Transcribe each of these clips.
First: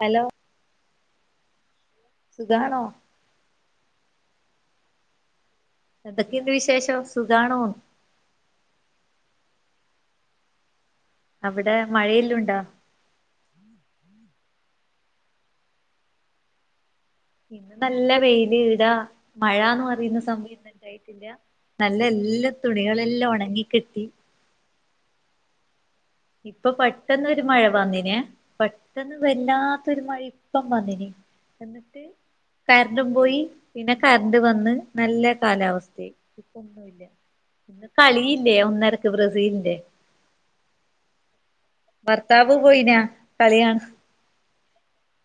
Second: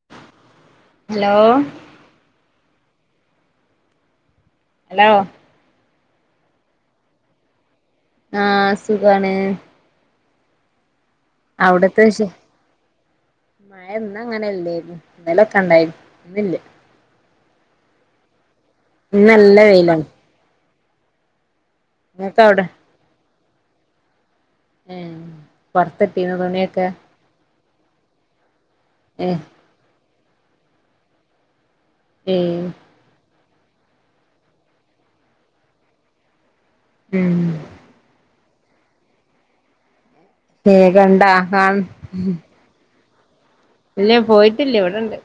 Hello. Hello. സുഖാണോ. Hello. എന്തൊക്കെഉണ്ട് വിശേഷം സുഖാനൊ ആഹ് സുഖാണ്. അവിടെ അവിടത്തെ വിശേഷ മഴയെല്ലുണ്ടോ മഴ ഇന്നങ്ങനെല്ലേര്ന്നു ഇന്നലൊക്കെണ്ടായി ഇന്ന്ല്ലേ ഇന്നു നല്ല വെയില് ഇടാ ഇന്ന് നല്ല മഴ വെയിലാണ് എന്നുപറയുന്ന സമയ തു ഇല്ല [unintelligible] നല്ല നിങ്ങക്ക് എല്ലാ അവിടെ തുണികളെല്ലാം ഒണങ്ങി കിട്ടി ഏ വറുത്തെടുക്കാൻ. ഇപ്പൊ പെട്ടന്ന് ഒരു മഴ വന്നനെ പെട്ടെന്ന് ഏഹ് വല്ലാത്തരു മഴ ഇപ്പം വന്നിന് എന്നിട്ട് ഏഹ് കണ്ടും പോയി പിന്നെ കറണ്ട് വന്ന് നല്ല കാലാവസ്ഥയ ഇപ്പൊന്നുമല്ല ഉം ഇന്ന് കളിയില്ലേ ഒന്നരക്ക് ബ്രസീലിന്റെ കേ ഖണ്ടാ കാ ഭർത്താവ് പോയിനാ കളി കാണാ ഇല്ലെ പോയിട്ടില്ലേ ഇവിടെണ്ട്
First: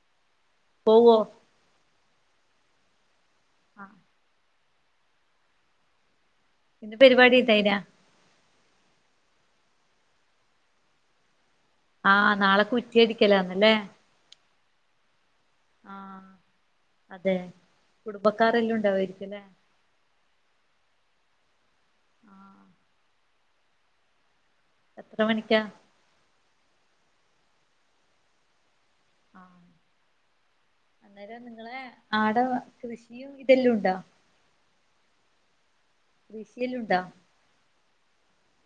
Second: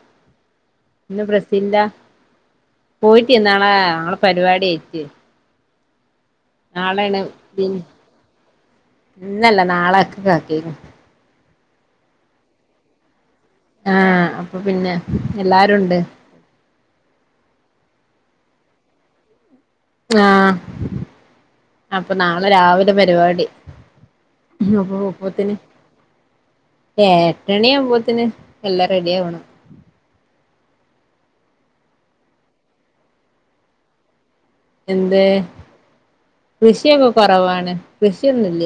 ഇന്ന് ബ്രസീലിന്റെതാ പോയിറ്റ് ന്നാളെ ആ ഞങ്ങളെ പരിപാടി ആയ്ട്ട് ഇന്ന് നാളേണ് പരിപാടി പിൻ ഇണ്ടായിനാ ഇന്നല്ല നാളക്കെക്ക് ആക്കിണ് ആഹ് നാളെ കുറ്റ് റ്റ്യടിക്കലാന്ന്ല്ലെ ആഹ് അപ്പ പിന്നെ എല്ലാരുണ്ട്. ആഹ് അതെ കുടുമ്പക്കാരെല്ലുണ്ടാവെയിക്കു ല്ലേ ആഹ് അപ്പ നാളെ ആഹ് രാവിലെ പരിപാടി അപ്പ എത്ര പ്പത്തിന് മണിക്കാ ഏ എട്ടണിആവുമ്പത്തിന് എല്ലാ റെഡി ആവണം ആഹ് അന്നേരം നിങ്ങളെ ആടെ കൃഷിയും ഇതെല്ലുണ്ടോ? എന്ത് കൃഷിയെല്ലാം കൃഷി ഉണ്ടോ ഓക്കെ കൊറവാണ്. കൃഷി ഒന്നുല്ല.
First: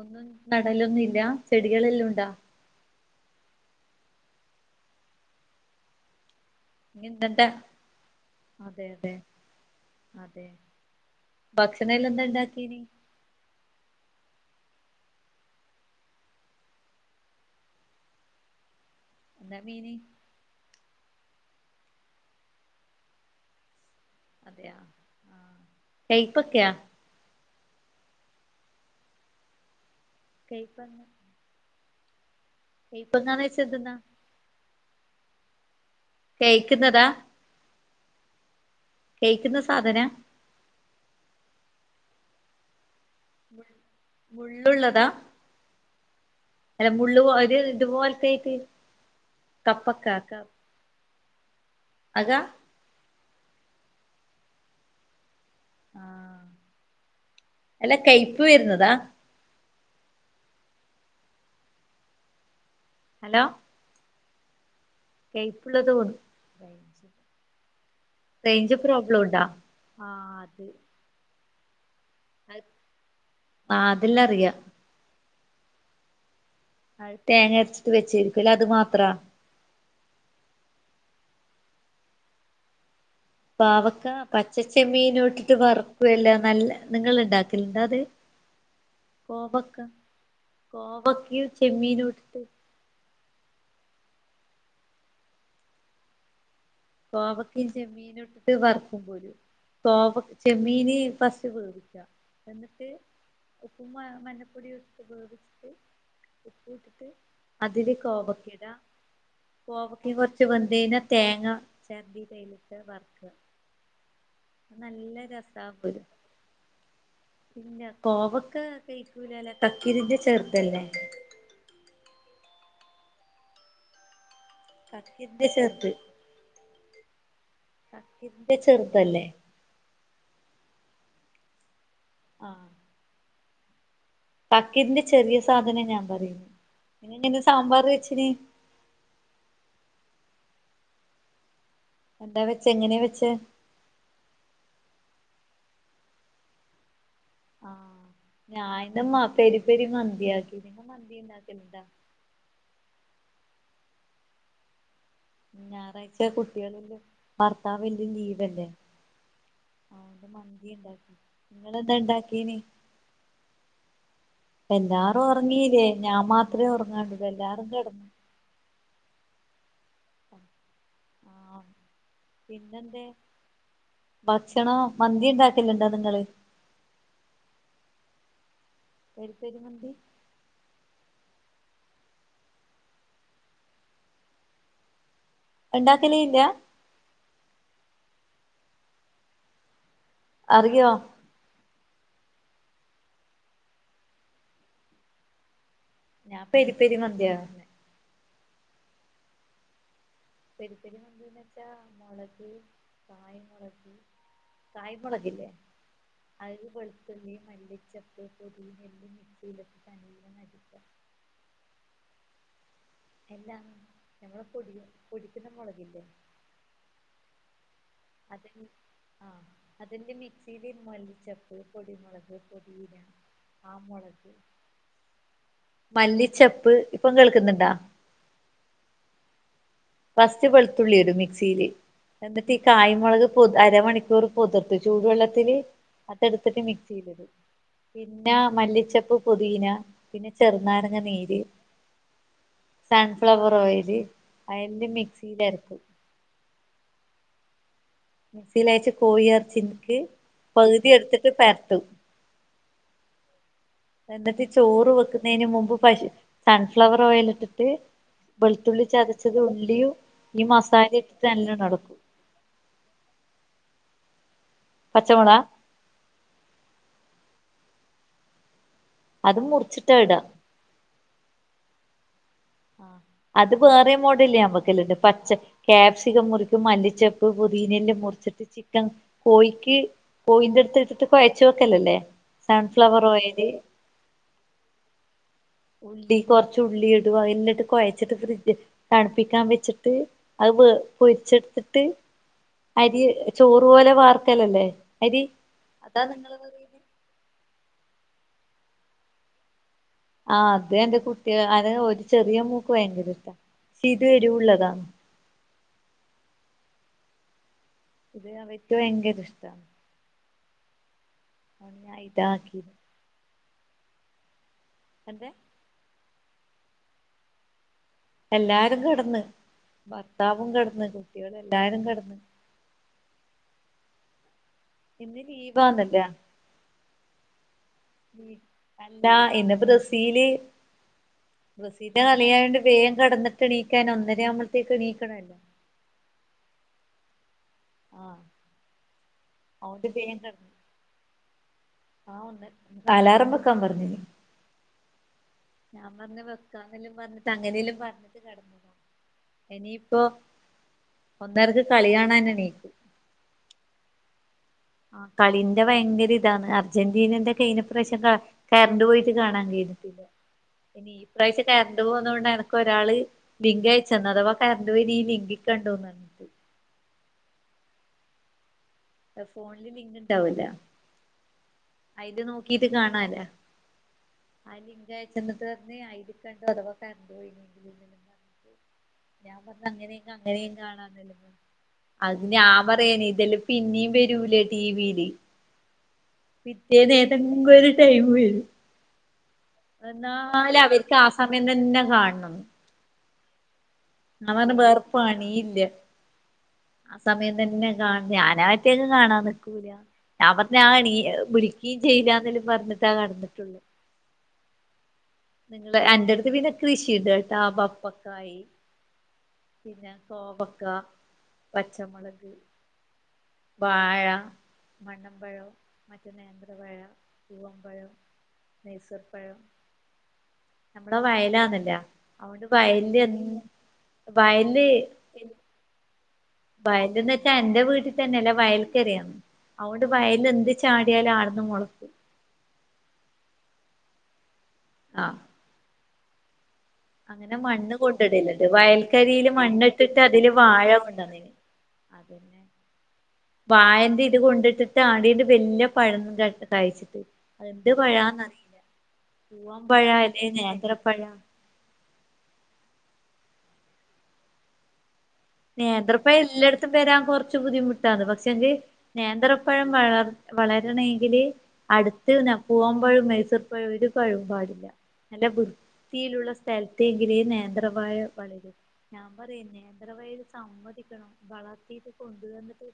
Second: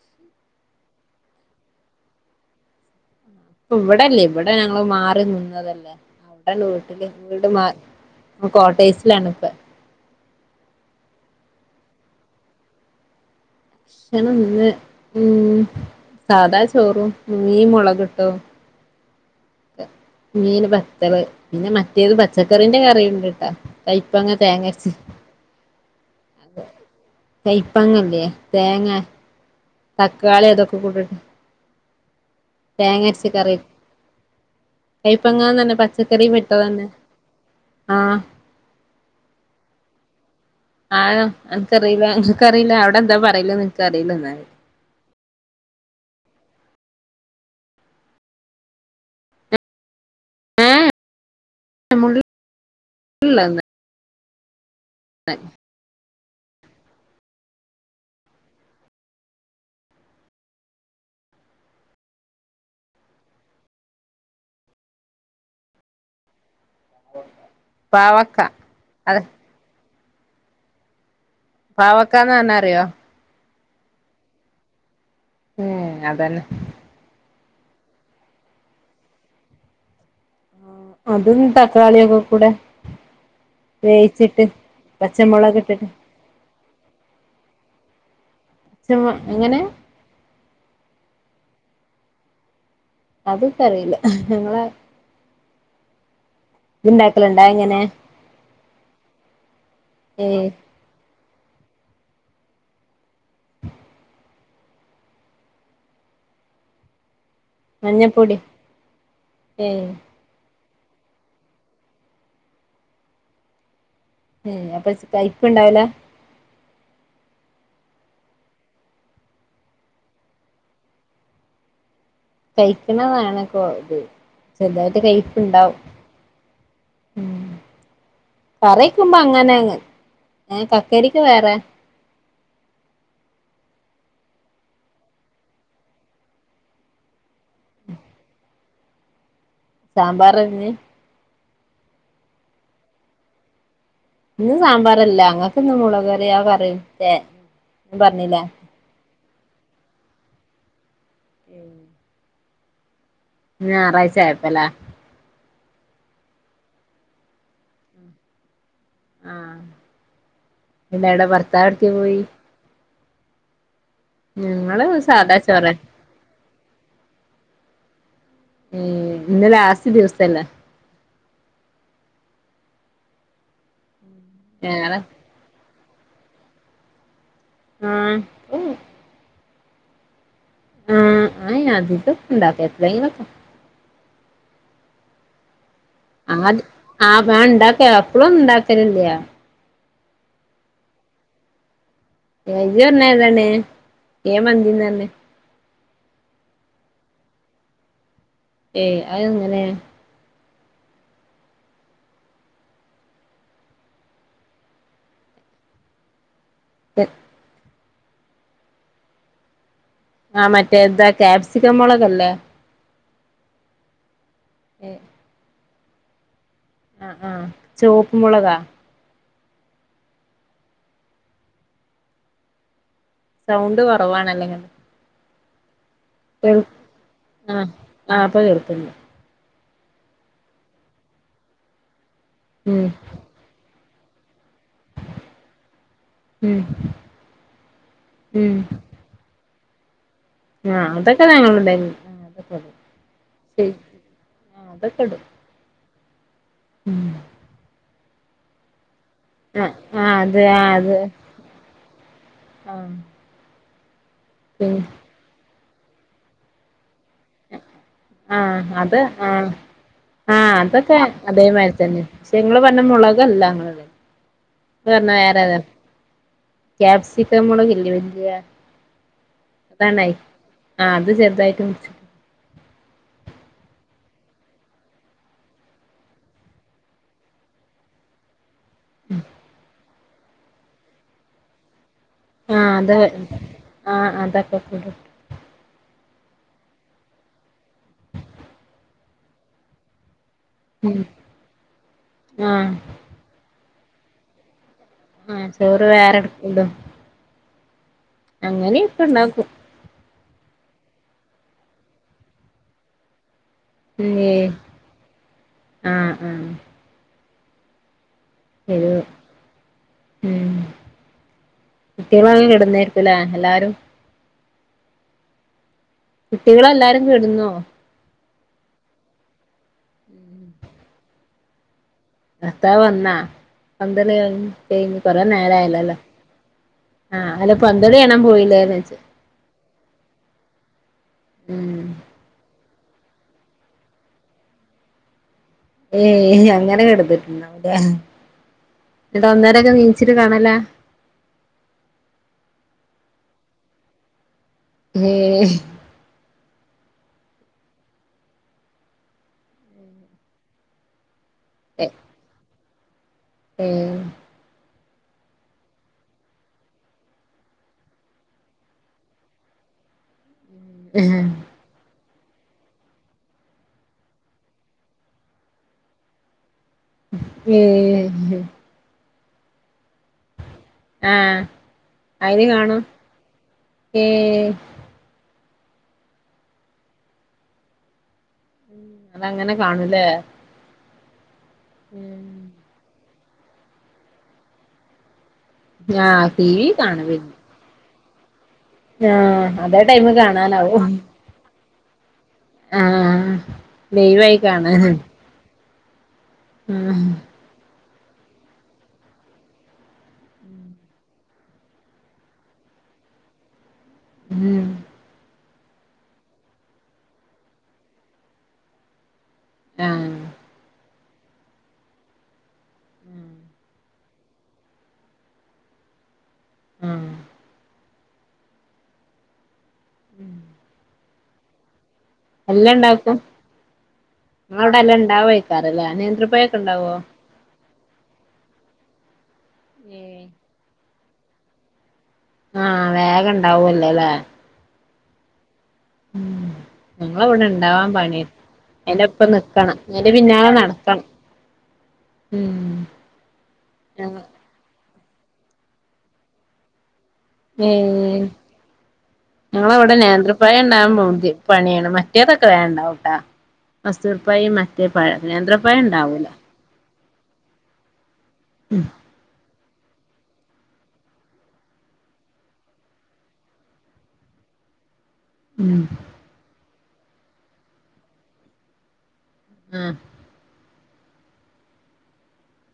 ഒന്നും നടലൊന്നുല്ല ചെടികളെല്ലാണ്ടോ? ഇവടെല്ലേ ഇവടെ ഞങ്ങൽ മാറി നിന്നതല്ലേ ഇവടല്ല ഇനി എന്തെണ്ടാ വീട്ടിൽ അതെ കോട്ടേഴ്സിൽ അതെ ആണ്. അതെ ഭക്ഷണ അല്ലോ എന്താ ഉണ്ടാക്കി. ഭക്ഷണം ന്ന് മ് സാധാ ചോറും മീം മുളകിട്ടദും എന്താ മീന്? മീൻ ബത്തള് പിന്നെ മറ്റേത് പച്ചക്കറിന്റെ കറീണ്ട്ട്ടാ. കൈപ്പങ്ങ തേങ്ങരച്ചത്. കൈപക്കയാ? കയ്പ്പങ്ങല്ലേ തേങ്ങ തക്കാളി അതൊക്കെ കൈപ്പങ്ങ കൂടെട്ട്. തേങ്ങരച്ച കൈപ്പങ്ങാന്ന് കറി വെച്ചാ എന്തെന്നാ കൈപ്പങ്ങ തന്നെ പച്ചക്കറി പെട്ടതെന്നെ. കഴിക്കുന്നതാ ആഹ് കയ്ക്ക്ന്ന സാധനാ ആഹ് എനക്ക്റിയില്ല എനക്കറിയില്ല അവടെ ന്താ പറീണെ എനിക്കറീല ന്നാല് ഉള്ളൂള്ളതാ അല്ല മുള്ള് പോ ഒര് ഇതുപോലത്തെ ആയിട്ട് കപ്പക്ക മുള്ള് അതാ [unintelligible] ള്ളെ ആഹ് അല്ല കൈപ്പ് വര്ന്നതാ? ഹലോ കൈപ്പ്ള്ളത് പാവക്ക റേഞ്ച് പ്രോബ്ലം അതെ ഉണ്ട്ടോ ആഹ് അത്. പാവക്കാന്ന് പർഞ്ഞാറിയോ ആഹ് അതെല്ലാറിയാ മ് അതന്നെ അ തേങ്ങ അരച്ചിട്ട് വെച്ചിരിക്കല്ലെ അത് മാത്ര അതും തക്കാളി ഒക്കെ കൂടെ പാവക്കാ വേവിച്ചിട്ട് പച്ചച്ചെമ്മീനൂട്ട്ട്ട് പച്ചമുളക് വർ ഇട്ടിട്ട് നിങ്ങള് ണ്ടാക്കല്ണ്ടോ അത് പച്ചമൊ എങ്ങനെ കോവക്ക? കോവക്കീം ചെമ്മീനൂട്ട്ട്ട് അത്ക്കറീല ഞങ്ങളെ ഇത്ണ്ടാക്കലുണ്ടാ കോവക്കീം ഇങ്ങനെ ചെമ്മീനുട്ട്ട്ട് വർക്കും പോലും കോവ ഏഹ് ചെമ്മീന് ഫസ്റ്റ് വേവിക്കും എന്നിട്ട് ഉപ്പും മല്ലപ്പൊടി വ് ഉപയോഗിച്ചിട്ട്. ഉപ്പൂട്ട്ട്ട് അതില് മഞ്ഞപ്പൊടി കോവക്കേട്ആ ഏഹ് കോവക്കീം കൊർച്ച് വന്തയ്ഞ്ഞാ തേങ്ങ ഛർകീതയ്ലത്തെ വർക്കാ മ് അപ്പ രസാ കൈപ്പ്ണ്ടാവൂല പോലും പിന്നെ കോവക്ക കൈക്കൂലലോ കക്കിരീന്റെ ചെർധല്ലേ കൈക്ക്ണതാണ്ക്കോ ത് ചെർതായിട്ട് കക്കിരിന്റെ കൈപ്പ്ണ്ടാവും. ചെറുത് ഉം കക്കിരിന്റെ കറി വെക്കുമ്പൊ ചെറുതല്ലേ അങ്ങനെയങ്ങ് ഏ കക്കരിക്ക വേറെ ആഹ് കക്കരിന്റെ ചെറിയ സാധനം ഞാൻ പറയുന്ന് പിന്നെ എങ്ങനെ സാമ്പാർ വെച്ചിന്. സാമ്പാറതിന് എന്താ വെച്ച് എങ്ങനെയാ വെച്ച് ഇന്ന് സാമ്പാറല്ല അങ്ങക്ക് ഇന്ന് മുളക് കറിയാ [unintelligible] ആഹ് പറഞ്ഞില്ലേ ഞാനിന്ന് പെരി പെരി മന്തിയാക്കിനി ഇങ്ങള് മന്തി ഇണ്ടാക്കല്ണ്ടാ ഇന്ന് ഞായറാഴ്ച ആയപ്പല്ലേ ഞായറാഴ്ച കുട്ടികളില്ലേ ഭർത്താവിന്നും ലീവല്ലേ ആഹ് ആഹ് ഇന്ന് മന്തിണ്ടാക്കി. ഇല്ലടെ ഭർത്താവ് ഇങ്ങളെ എവിടേക്ക് ന്താ പോയി ഇണ്ടാക്കീന് ഞങ്ങള് എല്ലാറും സാദാ ചോറ് ഒറങ്ങീല്ലേ. ഞാൻ മാത്രേ ഒറങ്ങാണ്ടുള്ളൂ. എല്ലാരും കെടന്നു. മ്മ് ഇന്ന് ലാസ്റ്റ് ദിവസല്ലേ. ആ പിന്നെന്തേ? ഭക്ഷണം വേറെ മന്തി ഉണ്ടാ [unintelligible] ക്കലുണ്ടോ നിങ്ങള് ആഹ് പെരി പെരി മന്തി ആഹ് [unintelligible] [unintelligible] ആത് [unintelligible] എപ്പളൊന്നുണ്ടാക്കലില്ല്യ അറിയോ? [unintelligible] ഏ മന്തീന്നാ പറഞ്ഞ് ഞാൻ പെരിപെരി മന്തിയാ ഏയ് അതെങ്ങനെയാ? പെരിപ്പരി മന്തീന്ന് വെച്ച മുളക് കായെമുളക് കായെമൊളകില്ലേ അയില് വെളുത്തുള്ളി, മല്ലിച്ചെപ്പ്, പൊതിനില മിക്സിയിലിട്ട് [unintelligible] ആഹ് മറ്റേ എന്താ ക്യാപ്സിക്ക മൊളകല്ലേ? എല്ലാ. ഞമ്മള് പൊടി പൊടിക്കുന്ന മുളകില്ലേ ആഹ് ആഹ് ചുവപ്പ് മുളകാ [unintelligible] ആഹ് അതിന്റെ മിക്സിയില് മല്ലിചെപ്പ്, പൊടിമുളക്, പൊതീന സൗണ്ട് കുറവാണല്ലൊ നിങ്ങ മല്ലിച്ചെപ്പ് ഇപ്പം ആഹ് കേൾക്കുന്നുണ്ടാ ആഹ് ഇപ്പൊ കേൾക്ക്ണ്ട് ഫസ്റ്റ് വെളുത്തുള്ളി ഇടും മിക്സിയില്. എന്നിട്ട് ഈ ഉം കായമുളക് അരമണിക്കൂർ പൊതിർത്ത്. ചൂടുവെള്ളത്തില് അത് ഉം എടുത്തിട്ട് മിക്സിയിലിടും. പിന്നെ ഉം മല്ലിച്ചെപ്പ്, പൊതീന പിന്നെ ആഹ് അതൊക്കെ ചെറുനാരങ്ങനീര്, ഞങ്ങളുടെയ്ന് ആഹ് അതൊക്കെ ഇടും സൺഫ്ലവർ ശരി ഓയില് ആഹ് [unintelligible] മിക്സീലരക്കും. മ്മ് മിക്സീല് അരച്ച് ആഹ് കോഴിയെറച്ചിനിക്ക് ആഹ് അത് ആഹ് പകുതി അത് എടുത്തിട്ട് പെരട്ടും. ആഹ് എന്നിട്ട് പിൻ ചോറ് വെക്കുന്നതിന്മുമ്പ് പശു സൺഫ്ലവർ ഓയിൽ ഇട്ടിട്ട് ആഹ് വെളുത്തുള്ളി അത് ചതച്ചതും ആഹ് ഉള്ളിയും ഈ ആഹ് മസാല അതൊക്കെ ഇട്ടിട്ട് നല്ലണം അതേമാതിരി എളക്കും. തന്നെ പക്ഷെ ഇങ്ങള് പറഞ്ഞ മുളകല്ല ഞങ്ങളത്. നിങ്ങള് പറഞ്ഞ പച്ചമുളകാ വേറെ ഏതോ കാപ്സിക്കം മൊളകില്ലേ വല്ല്യ അതും മുറിച്ചിട് ഇടാ. ആ അത് ചെറുതായിട്ട് മുറിച്ചിട്ട് അത് വേറെ മോഡല് ഞാൻ വെക്കല്ലുണ്ട് പച്ച കാപ്സിക്കം മുറിക്കും. മല്ലിച്ചപ്പ് പൊതീനെല്ലാം മുറിച്ചിട്ട് ചിക്കൻ കോഴിക്ക് കോയിന്റെ അടുത്ത് എടുത്തിട്ട് കൊഴച്ച വെക്കല്ലല്ലേ [unintelligible] ഉള്ളി കൊറച് ഉള്ളി ഇടുവ. എന്നിട്ട് കൊഴച്ചിട്ട് ഫ്രിഡ്ജ് തണുപ്പിക്കാൻ വെച്ചിട്ട് അത് ഉം പൊരിച്ചെടുത്തിട്ട്. ആഹ് അരി ചോറ് പോലെ വാർക്കലല്ലേ അരി ആ ചോറ് അതാ വേറെ നിങ്ങള് പറയുന്നേ അങ്ങനിയൊക്കെ ഉണ്ടാക്കും ആ അത് എന്റെ കുട്ടിക അന ഒരു ചെറിയ മോക്ക് ഭയങ്കര ഇഷ്ട നിഹെ ആഹ ആഹ ഇത് അവറ്റ ഒരു ഭയങ്കര ഇഷ്ട ഉം ഞാൻ കുട്ടികള ഇതാക്കി കെടുന്നേരിക്കും ലെ എല്ലാരും എന്തെ കുട്ടികളല്ലാരും കെടുന്നോ എല്ലാരും കെടന്നു ഭർത്താവും കെടന്ന് കുട്ടികളല്ലാരും കെടന്ന് ഭർത്താവ് വന്ന പന്തളി കൈഞ്ഞ് ഇന്ന് കൊറേ നേരായല്ലോലെ ലീവാന്നല്ലേ ആഹ് അല്ല പന്തളി കാണാൻ പോയില്ലേന്ന് വെച്ച തിൽ ബസീന്റെ കളിയായണ്ട് വേഗം കടന്നിട്ട്ണീക്കാ ൻ ഒന്നരേ ആുമ്പോഴത്തേക്ക് എണീക്കണല്ലോ ഏയ് അങ്ങനെയൊക്കെ എടുത്തിട്ടുണ്ട ആഹ് എന്നിട്ട് ഒന്നേരൊക്കെ അതൊണ്ട് നീച്ചിട്ട് കാണലേ ആ ഒന്നര അലാറം വെക്കാൻ പറിഞ്ഞിനി മം ഞാൻ പറഞ്ഞ വെക്കാ എന്നലും പറഞ്ഞി്ങ്ങനെലും പറഞ്ഞിട്ട് കടന്ന ഇനിയിപ്പോ ഒന്നരക്ക് കളി കാണാൻ നീക്കും ഏഹ് ആ കളിന്റെ ഭയങ്കര ഇതാണ് അർജന്റീനന്റെ കൈഞ പ്രാവിശ്യം കറണ്ട് പോയിട്ട് കാണാൻ കഴിഞ്ഞിട്ടില്ല ഇനിഈ പ്രാവശ്യ കറണ്ട് പോകന്ന കൊണ്ട് എനക്ക് ഒരാള് ലിങ്ക് അയച്ച തന്നു അത വാ കറണ്ട് പേ ഈ ലിങ്കി കണ്ട തോന്നണ്ട് ഏ ഫോണില് ലിങ്ക് ണ്ടാവൂല ആഹ് അയിൽ അയില് നോക്കീട്ട് കാണും കാണാലെ ഏഹ് ലിങ്ക് അയച്ചന്ന് പറഞ്ഞു അയിൽ കണ്ടോ അഥവാ കറന്റ് പോയിന ഞാൻ അതങ്ങനെ പറഞ്ഞ കാണൂല്ലേ അങ്ങനെയങ്ക അങ്ങനെയും കാണാന്നല്ല അത് ഉം ഞാൻ പറയാന് ഇതെല്ലാം പിന്നേും വരൂലേ ടിവിയില് ആഹ് ടി വി പിറ്റേന്നേതെങ്കിലും ഒരു ടൈം വരും ആ അതേ ടൈമ എന്നാലും കാണാനാവും അവർക്ക് ആ സമയം തന്നെ കാണണം ആഹ ഞാൻ ലൈവായി പറഞ്ഞ് വേറെ കാണാന് പണിയില്ല ആ ആഹ് സമയം തന്നെ കാ ഞാന ആട്ടേക്കെ കാണാൻ നി ക്കൂല ഞാൻ പറഞ്ഞ ആണീ വിളിക്കുകയും ചെയ്ല്ലാ എന്നലും പറഞ്ഞിട്ടാ കടന്നിട്ടുള്ളു ഉം നിങ്ങള് എന്റെ അടുത്ത് പിന്നെ കൃഷി ഇട കേട്ടാ പപ്പക്കായി [unintelligible] പിന്നെ ആഹ് കോവക്ക പച്ചമുളക് ഉം വാഴ മണ്ണമ്പഴം മറ്റ നേന്ത്ര പഴ ആഹ് പൂവാംമ്പഴം മെയസൂർ പഴം നമ്മള വയലാന്നില്ല അവണ്ട് എല്ലാം വയല് എ ഇണ്ടാക്കും വയല്ല് ഉണ്ടാവ കറല്ലാ നേന്ത്ര വയലന്ന് വെച്ചാ എന്റെ വീട്ടിൽ തന്നെ അല്ലേ വയൽക്കറിയന്ന് അവൊണ്ട് ഏഹ് വയല് എന്ത് ചാടി എ ആവിന്ന് മുളക്കും ആഹ് വേഗ ണ്ടാവൊല്ലോ ല്ലേ ആഹ് ഉം അങ്ങനെ ഞങ്ങളവിടെ മണ്ണ് ഇണ്ടാവാൻ പണിയാ കൊണ്ടിടലണ്ട്. വയൽക്കരിൽ അയിന്റൊപ്പം നിക്കണം മണ്ണിട്ടിട്ട് അയിന്റെ അതില് പിന്നാലെ വാഴ നടക്കണം കൊണ്ടന്നിന് അതെ ഉം വായന്റെ ഇത് ഞങ്ങ കൊണ്ടിട്ടിട്ട് ആടീന്റെ വല്യ പഴും ക കഴച്ചിട്ട് എന്ത് ഏഹ് പഴന്നാറിയില്ല പൂവൻമ്പഴ ഞങ്ങളവിടെ അല്ലേ നേന്ത്രപ്പഴം നേന്ത്രപ്പഴ ഉണ്ടാകുമ്പോ ബുദ്ധി പണിയാണ്. മറ്റേതൊക്കെ വേം ണ്ടാവുട്ടാ മസൂർ പ്പഴിം മറ്റേ പഴ നേന്ത്രപ്പാഴ ണ്ടാവൂല ഇത് തരാൻ കുറച്ച് ബുദ്ധിമുട്ടാണ് പക്ഷെങ്കി ഉം നേന്ത്രപ്പഴം വളർ വളരണമെങ്കില് അടുത്ത് പൂവാൻ്പഴും മൈസൂർ പഴും ഒരു പയവും പാടില്ല നല്ല ഉം വൃത്തിയിലുള്ള സ്ഥലത്ത് എങ്കിലേ നേന്ത്രപയം വളരും ഞാൻ പറയുന്നേ കേന്ത്ര ആഹ് വഴൽ സമ്മതിക്കണം വളർത്തിട്ട് കൊണ്ടുവന്നിട്ട്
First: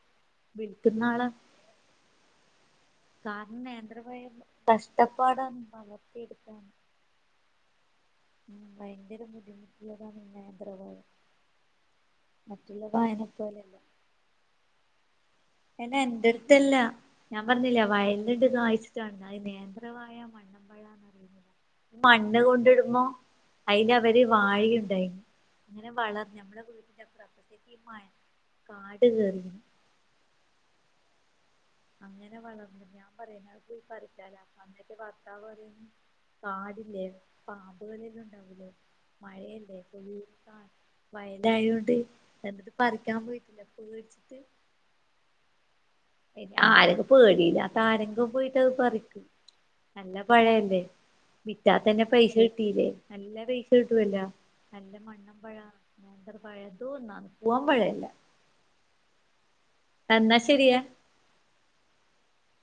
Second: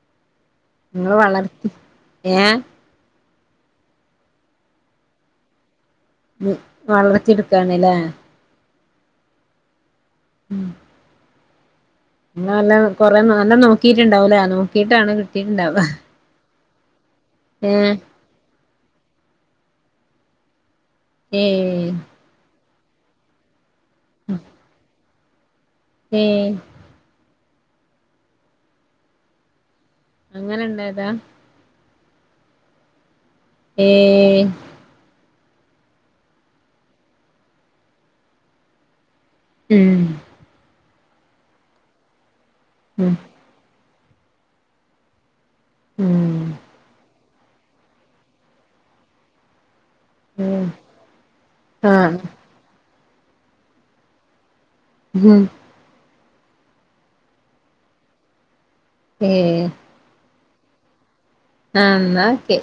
നിങ്ങള് വിളിക്കുന്നാള് വളർത്തി ഏഹ് സാറിന് നേന്ത്രപ്പഴം കഷ്ടപ്പാടാണ് പറഞ്ഞു വളർത്തിയെടുക്കാണ് അല്ലേ ഭയങ്കര ബുദ്ധിമുട്ടുള്ളതാണ് ഈ നേന്ത്രപയം ഇങ്ങള് ഓനെ കുറെ നല്ലണം നോക്കിയിട്ടുണ്ടാവൂലേ നോക്കിട്ടാണ് കിട്ടിയിട്ടുണ്ടാവ നാ എൻ്റട്ത്തല്ല ഞാൻ പറഞ്ഞില്ലേ ഏഹ് വായല് ഇത് വായിച്ചിട്ടാണ് അത് നേന്ത്രവാഴ മണ്ണ പഴ എന്ന് പറയുന്നത് ഏഹ് മണ്ണ് കൊണ്ടിടുമ്പോ അതിന് അവര് വാഴുണ്ടായിരുന്നു അങ്ങനെ വളർ ഏഹ് നമ്മുടെ വീടിന്റെ പ്രദേശത്തേക്ക് കാട് കയറി അങ്ങനെ ഉണ്ടായതാ അങ്ങനെ വളർന്ന് ഞാൻ പറയുന്ന പോയി പറിച്ചാല ഏഹ് എന്നിട്ട് കാടില്ലേ പാമ്പുകളെല്ലാം ഉണ്ടാവലേ മഴയല്ലേ ഇപ്പൊ ഉം വീട് മഴലായ കൊണ്ട് എന്നിട്ടത് ഉം പറിക്കാൻ പോയിട്ടില്ല പേടിച്ചിട്ട് ഉം ആരക്കും പേടിയില്ലാത്ത ആരെങ്കും പോയിട്ട് അത് പറിക്കും നല്ല പഴ ഉം അല്ലെ വിറ്റാൽ തന്നെ ആഹ് പൈസ കിട്ടീല്ലേ നല്ല പൈസ കിട്ടുവല്ലോ നല്ല മണ്ണൻ ഉം പഴ നേന്ത്ര പഴയതോന്നാന്ന് പൂവാൻ പഴയല്ല ഏഹ് എന്നാ ശെരിയെ ആഹ ഇന്നാ ഓക്കെ